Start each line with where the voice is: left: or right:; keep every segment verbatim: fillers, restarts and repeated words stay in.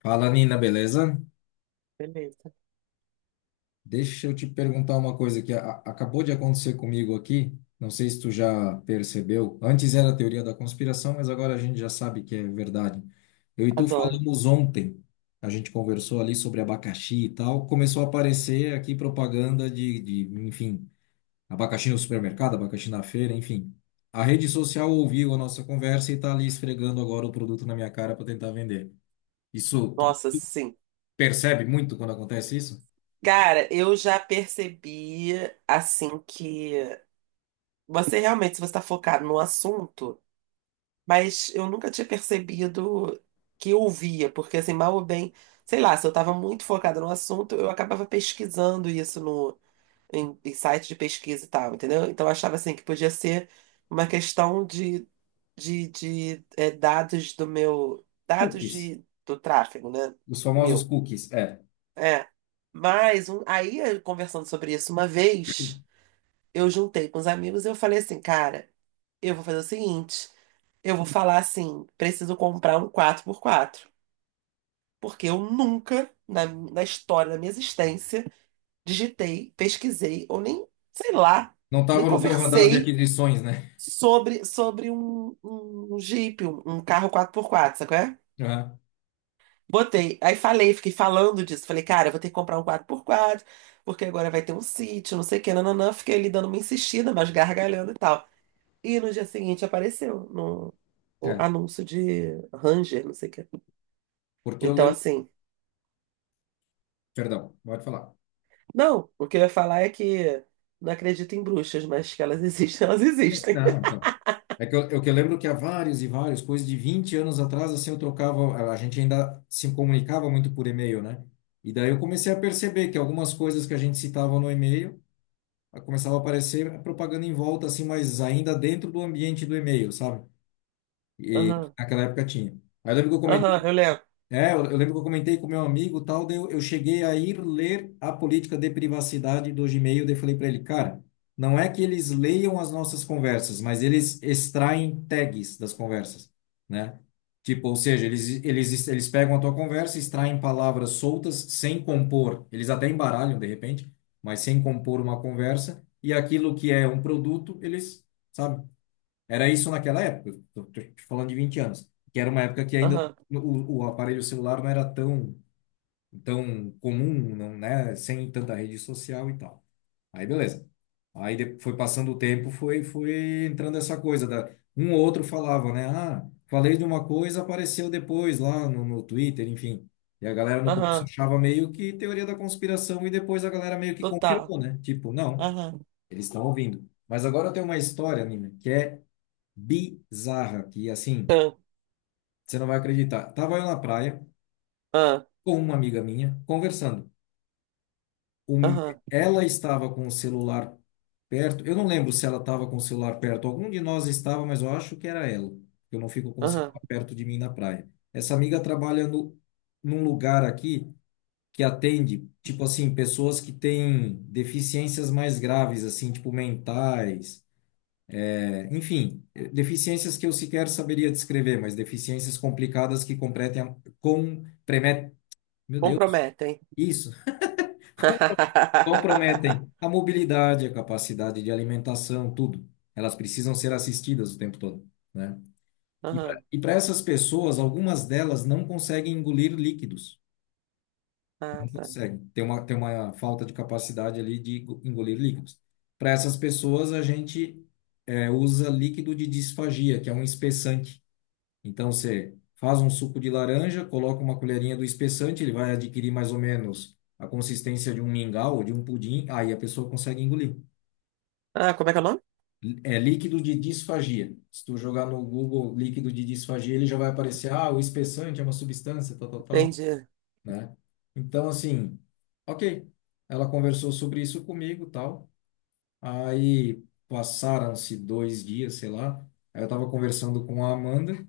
left: Fala, Nina, beleza?
right: Beleza.
left: Deixa eu te perguntar uma coisa que a- acabou de acontecer comigo aqui. Não sei se tu já percebeu. Antes era a teoria da conspiração, mas agora a gente já sabe que é verdade. Eu e tu
right: Adoro.
left: falamos ontem. A gente conversou ali sobre abacaxi e tal. Começou a aparecer aqui propaganda de, de, enfim, abacaxi no supermercado, abacaxi na feira, enfim. A rede social ouviu a nossa conversa e tá ali esfregando agora o produto na minha cara para tentar vender. Isso, tu
right: Nossa, sim.
left: percebe muito quando acontece isso?
right: Cara, eu já percebi, assim, que você realmente, se você está focado no assunto, mas eu nunca tinha percebido que eu ouvia, porque, assim, mal ou bem, sei lá, se eu estava muito focada no assunto, eu acabava pesquisando isso no, em, em site de pesquisa e tal, entendeu? Então, eu achava, assim, que podia ser uma questão de, de, de eh, dados do meu, dados
left: Cookies.
right: de, do tráfego, né?
left: Os famosos
right: Meu.
left: cookies, é.
right: É. Mas um- aí, eu conversando sobre isso uma vez, eu juntei com os amigos e eu falei assim, cara, eu vou fazer o seguinte, eu vou falar assim, preciso comprar um quatro por quatro porque eu nunca, na, na história da minha existência, digitei, pesquisei, ou nem, sei lá,
left: Não
right: nem
left: estava no teu radar de
right: conversei
left: aquisições, né?
right: sobre, sobre um, um um Jeep, um, um carro quatro por quatro, sabe?
left: Aham,
right: Botei. Aí falei, fiquei falando disso. Falei, cara, eu vou ter que comprar um quadro por quadro, porque agora vai ter um sítio, não sei o que, nananã. Fiquei ali dando uma insistida, mas gargalhando e tal. E no dia seguinte apareceu no, o
left: é,
right: anúncio de Ranger, não sei o que.
left: porque eu
right: Então,
left: lembro.
right: assim,
left: Perdão, pode falar.
right: não, o que eu ia falar é que não acredito em bruxas, mas que elas existem, elas
left: É,
right: existem.
left: não, então. É que eu, eu que eu lembro que há vários e vários, coisas de vinte anos atrás, assim, eu trocava. A gente ainda se comunicava muito por e-mail, né? E daí eu comecei a perceber que algumas coisas que a gente citava no e-mail a- começava a aparecer a propaganda em volta, assim, mas ainda dentro do ambiente do e-mail, sabe? E que
right: Aham,
left: naquela época tinha. Aí eu lembro que eu comentei.
right: aham, eu lembro.
left: É, eu, eu lembro que eu comentei com meu amigo, tal, daí eu, eu cheguei a ir ler a política de privacidade do Gmail, daí eu falei para ele, cara, não é que eles leiam as nossas conversas, mas eles extraem tags das conversas, né? Tipo, ou seja, eles, eles, eles pegam a tua conversa, extraem palavras soltas sem compor, eles até embaralham de repente, mas sem compor uma conversa, e aquilo que é um produto, eles, sabe? Era isso naquela época, tô, tô te falando de vinte anos, que era uma época que ainda
right: Aham,
left: o, o aparelho celular não era tão, tão comum, não, né? Sem tanta rede social e tal. Aí beleza. Aí de- foi passando o tempo, foi, foi entrando essa coisa da um ou outro falava, né? Ah, falei de uma coisa, apareceu depois lá no, no Twitter, enfim. E a galera no começo
right: aham,
left: achava meio que teoria da conspiração e depois a galera meio que
right: total.
left: confirmou, né? Tipo, não,
right: Aham,
left: eles estão ouvindo. Mas agora tem uma história, Nina, que é bizarra, que assim,
right: aham,
left: você não vai acreditar. Tava eu na praia com uma amiga minha, conversando. Um-
right: aham,
left: Ela estava com o celular perto, eu não lembro se ela estava com o celular perto, algum de nós estava, mas eu acho que era ela. Eu não fico com o
right: aham.
left: celular perto de mim na praia. Essa amiga trabalha no, num lugar aqui que atende, tipo assim, pessoas que têm deficiências mais graves, assim, tipo mentais. Enfim, eh, deficiências que eu sequer saberia descrever, mas deficiências complicadas que compretem, a- com, premet meu Deus,
right: Comprometem.
left: isso, com- comprometem a mobilidade, a capacidade de alimentação, tudo. Elas precisam ser assistidas o tempo todo, né? E para
right: Aham.
left: e para essas pessoas, algumas delas não conseguem engolir líquidos,
right: Ah,
left: não
right: tá.
left: conseguem. Tem uma, tem uma falta de capacidade ali de go- engolir líquidos. Para essas pessoas, a gente eh, usa líquido de disfagia, que é um espessante. Então você faz um suco de laranja, coloca uma colherinha do espessante, ele vai adquirir mais ou menos a consistência de um mingau ou de um pudim, aí a pessoa consegue engolir.
right: Ah, como é que é o nome?
left: É líquido de disfagia. Se tu jogar no Google líquido de disfagia, ele já vai aparecer, ah, o espessante é uma substância, tal, tal, tal,
right: Entendi.
left: né? Então, assim, ok. Ela conversou sobre isso comigo, tal. Aí passaram-se dois dias, sei lá. Aí eu tava conversando com a Amanda,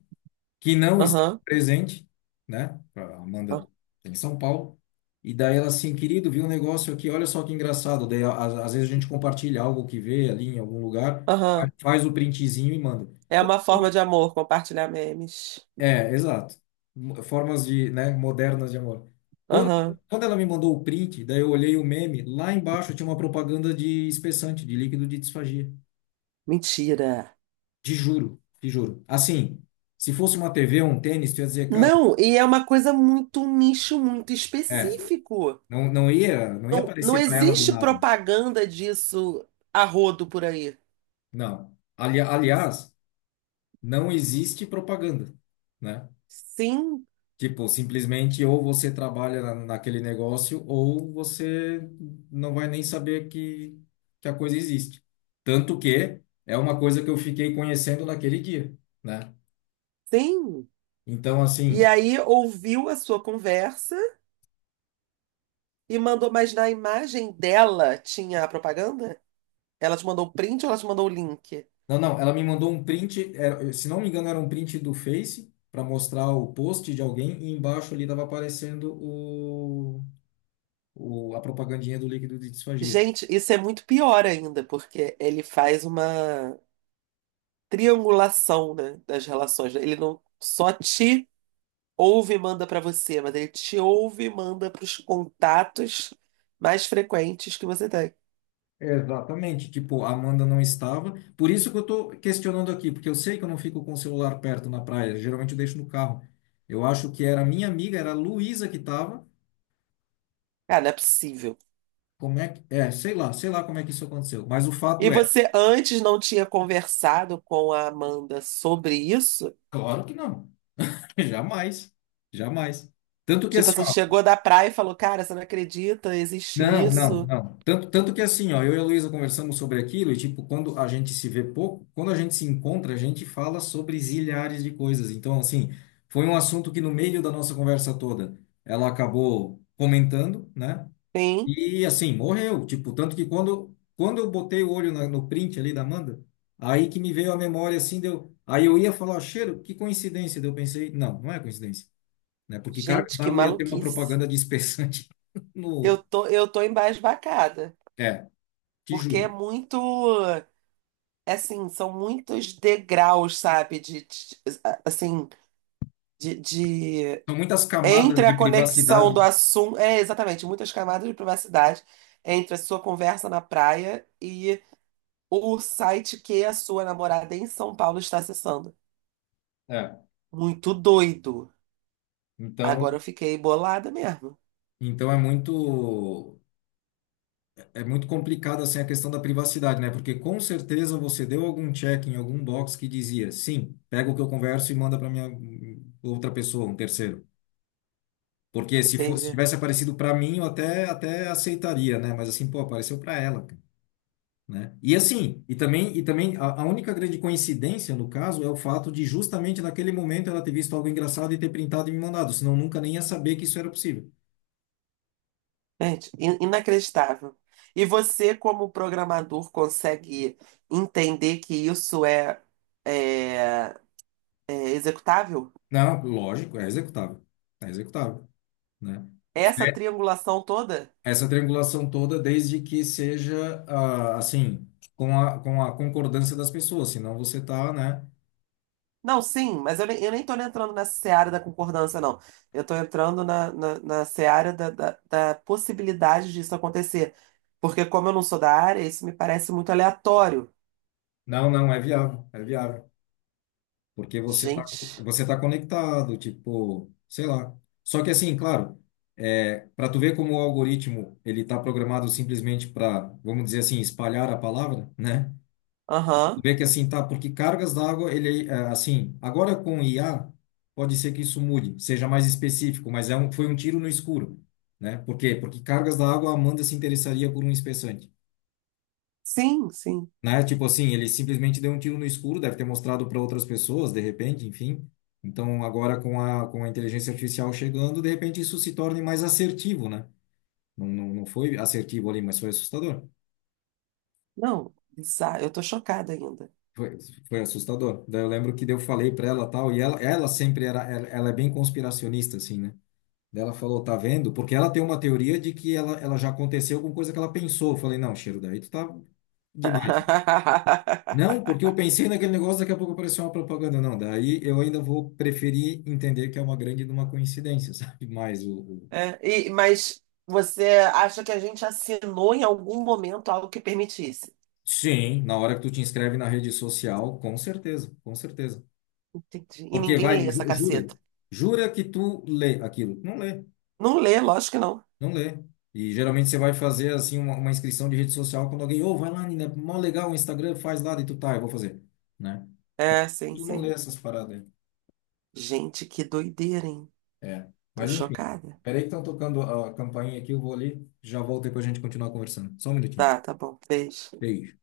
left: que não está
right: Aham.
left: presente, né? A Amanda
right: Ah,
left: tem em São Paulo. E daí ela assim, querido, viu um negócio aqui, olha só que engraçado. Daí, às, às vezes a gente compartilha algo que vê ali em algum lugar,
right: aham.
left: fa- faz o printzinho e manda.
right: É uma forma de amor compartilhar memes.
left: É, exato. Mo- Formas de, né, modernas de amor. Quando,
right: Aham.
left: Quando ela me mandou o print, daí eu olhei o meme, lá embaixo tinha uma propaganda de espessante, de líquido de disfagia.
right: Mentira.
left: Te juro, te juro. Assim, se fosse uma T V ou um tênis, tu ia dizer, cara,
right: Não, e é uma coisa muito, um nicho muito
left: é,
right: específico.
left: não, não ia, não ia
right: Não, não
left: aparecer para ela do
right: existe
left: nada.
right: propaganda disso a rodo por aí.
left: Não. Ali- aliás, não existe propaganda, né?
right: Sim,
left: Tipo, simplesmente ou você trabalha na, naquele negócio ou você não vai nem saber que, que a coisa existe. Tanto que é uma coisa que eu fiquei conhecendo naquele dia, né?
right: sim.
left: Então,
right: E
left: assim,
right: aí ouviu a sua conversa e mandou, mas na imagem dela tinha a propaganda? Ela te mandou o print ou ela te mandou o link?
left: não, não, ela me mandou um print, era- se não me engano, era um print do Face para mostrar o post de alguém e embaixo ali estava aparecendo o, a propagandinha do líquido de disfagia.
right: Gente, isso é muito pior ainda, porque ele faz uma triangulação, né, das relações, né. Ele não só te ouve e manda para você, mas ele te ouve e manda para os contatos mais frequentes que você tem.
left: Exatamente. Tipo, a Amanda não estava. Por isso que eu tô questionando aqui, porque eu sei que eu não fico com o celular perto na praia. Geralmente eu deixo no carro. Eu acho que era a minha amiga, era a Luísa que estava.
right: Cara, não é possível.
left: Como é que. É, sei lá, sei lá como é que isso aconteceu. Mas o
right: E
left: fato é,
right: você antes não tinha conversado com a Amanda sobre isso?
left: claro que não. Jamais. Jamais. Tanto que
right: Tipo
left: assim.
right: assim, chegou da praia e falou: cara, você não acredita, existe
left: Não, não,
right: isso.
left: não. Tanto, tanto que assim, ó, eu e a Luísa conversamos sobre aquilo e, tipo, quando a gente se vê pouco, quando a gente se encontra, a gente fala sobre zilhares de coisas. Então, assim, foi um assunto que no meio da nossa conversa toda ela acabou comentando, né?
right: Sim.
left: E, assim, morreu. Tipo, tanto que quando, quando eu botei o olho na- no print ali da Amanda, aí que me veio a memória, assim, deu. Aí eu ia falar, cheiro, que coincidência. Daí eu pensei, não, não é coincidência, né? Porque cargas
right: Gente, que
left: d'água ia ter uma
right: maluquice.
left: propaganda de espessante. No.
right: Eu tô, eu tô embasbacada.
left: É, te
right: Porque é
left: juro.
right: muito, é assim, são muitos degraus, sabe? De, de- assim, de, de-
left: São muitas camadas
right: entre
left: de
right: a conexão
left: privacidade.
right: do assunto, é exatamente, muitas camadas de privacidade entre a sua conversa na praia e o site que a sua namorada em São Paulo está acessando.
left: É.
right: Muito doido.
left: Então,
right: Agora eu fiquei bolada mesmo.
left: então é muito, é muito complicado assim a questão da privacidade, né? Porque com certeza você deu algum check em algum box que dizia, sim, pega o que eu converso e manda para minha hum, outra pessoa, um terceiro. Porque se fosse, se
right: Entendi.
left: tivesse aparecido para mim, eu até até aceitaria, né? Mas assim, pô, apareceu para ela, cara. Né? E assim, e também, e também a, a única grande coincidência no caso é o fato de justamente naquele momento ela ter visto algo engraçado e ter printado e me mandado, senão nunca nem ia saber que isso era possível.
right: Gente, in- inacreditável. E você, como programador, consegue entender que isso é, é, é executável?
left: Não, lógico, é executável, é executável, né?
right: Essa
left: É,
right: triangulação toda?
left: essa triangulação toda, desde que seja ah, assim, com a, com a concordância das pessoas, senão você tá, né?
right: Não, sim, mas eu nem, eu nem tô entrando nessa seara da concordância, não. Eu tô entrando na, na, na seara da, da, da possibilidade disso acontecer. Porque como eu não sou da área, isso me parece muito aleatório.
left: Não, não, é viável, é viável. Porque você tá,
right: Gente,
left: você tá conectado, tipo, sei lá. Só que assim, claro, é, para tu ver como o algoritmo ele tá programado simplesmente para, vamos dizer assim, espalhar a palavra, né? Tu
right: aham.
left: vê que assim, tá, porque cargas d'água, ele é, assim, agora com I A, pode ser que isso mude, seja mais específico, mas é um, foi um tiro no escuro, né? Por quê? Porque cargas d'água, a Amanda se interessaria por um espessante?
right: Sim, sim.
left: Né? Tipo assim, ele simplesmente deu um tiro no escuro, deve ter mostrado para outras pessoas, de repente, enfim. Então, agora com a, com a inteligência artificial chegando, de repente isso se torne mais assertivo, né? Não, não, não foi assertivo ali, mas foi assustador.
right: Não, bizarro. Eu tô chocada ainda.
left: Foi, foi assustador. Daí eu lembro que daí eu falei para ela tal, e ela, ela sempre era, ela, ela é bem conspiracionista, assim, né? Daí ela falou, tá vendo? Porque ela tem uma teoria de que ela, ela já aconteceu com coisa que ela pensou. Eu falei, não, Cheiro, daí tu tá demais. Não, porque eu pensei naquele negócio, daqui a pouco apareceu uma propaganda. Não, daí eu ainda vou preferir entender que é uma grande de uma coincidência, sabe? Mas o, o-
right: É, e- mas você acha que a gente assinou em algum momento algo que permitisse?
left: sim. Na hora que tu te inscreve na rede social, com certeza, com certeza.
right: Entendi. E
left: Porque
right: ninguém lê
left: vai,
right: essa
left: ju- jura,
right: caceta.
left: jura que tu lê aquilo. Não lê,
right: Não lê, lógico que não.
left: não lê. E geralmente você vai fazer assim uma, uma inscrição de rede social quando alguém, ô, vai lá, Nina, mó legal o Instagram, faz lá, e tu tá, eu vou fazer, né?
right: É, sim,
left: Tu não lê
right: sim.
left: essas paradas aí.
right: Gente, que doideira, hein?
left: É.
right: Tô
left: Mas enfim,
right: chocada.
left: peraí que estão tocando a campainha aqui, eu vou ali, já volto e depois a gente continuar conversando. Só um minutinho.
right: Tá, tá bom. Beijo.
left: Beijo.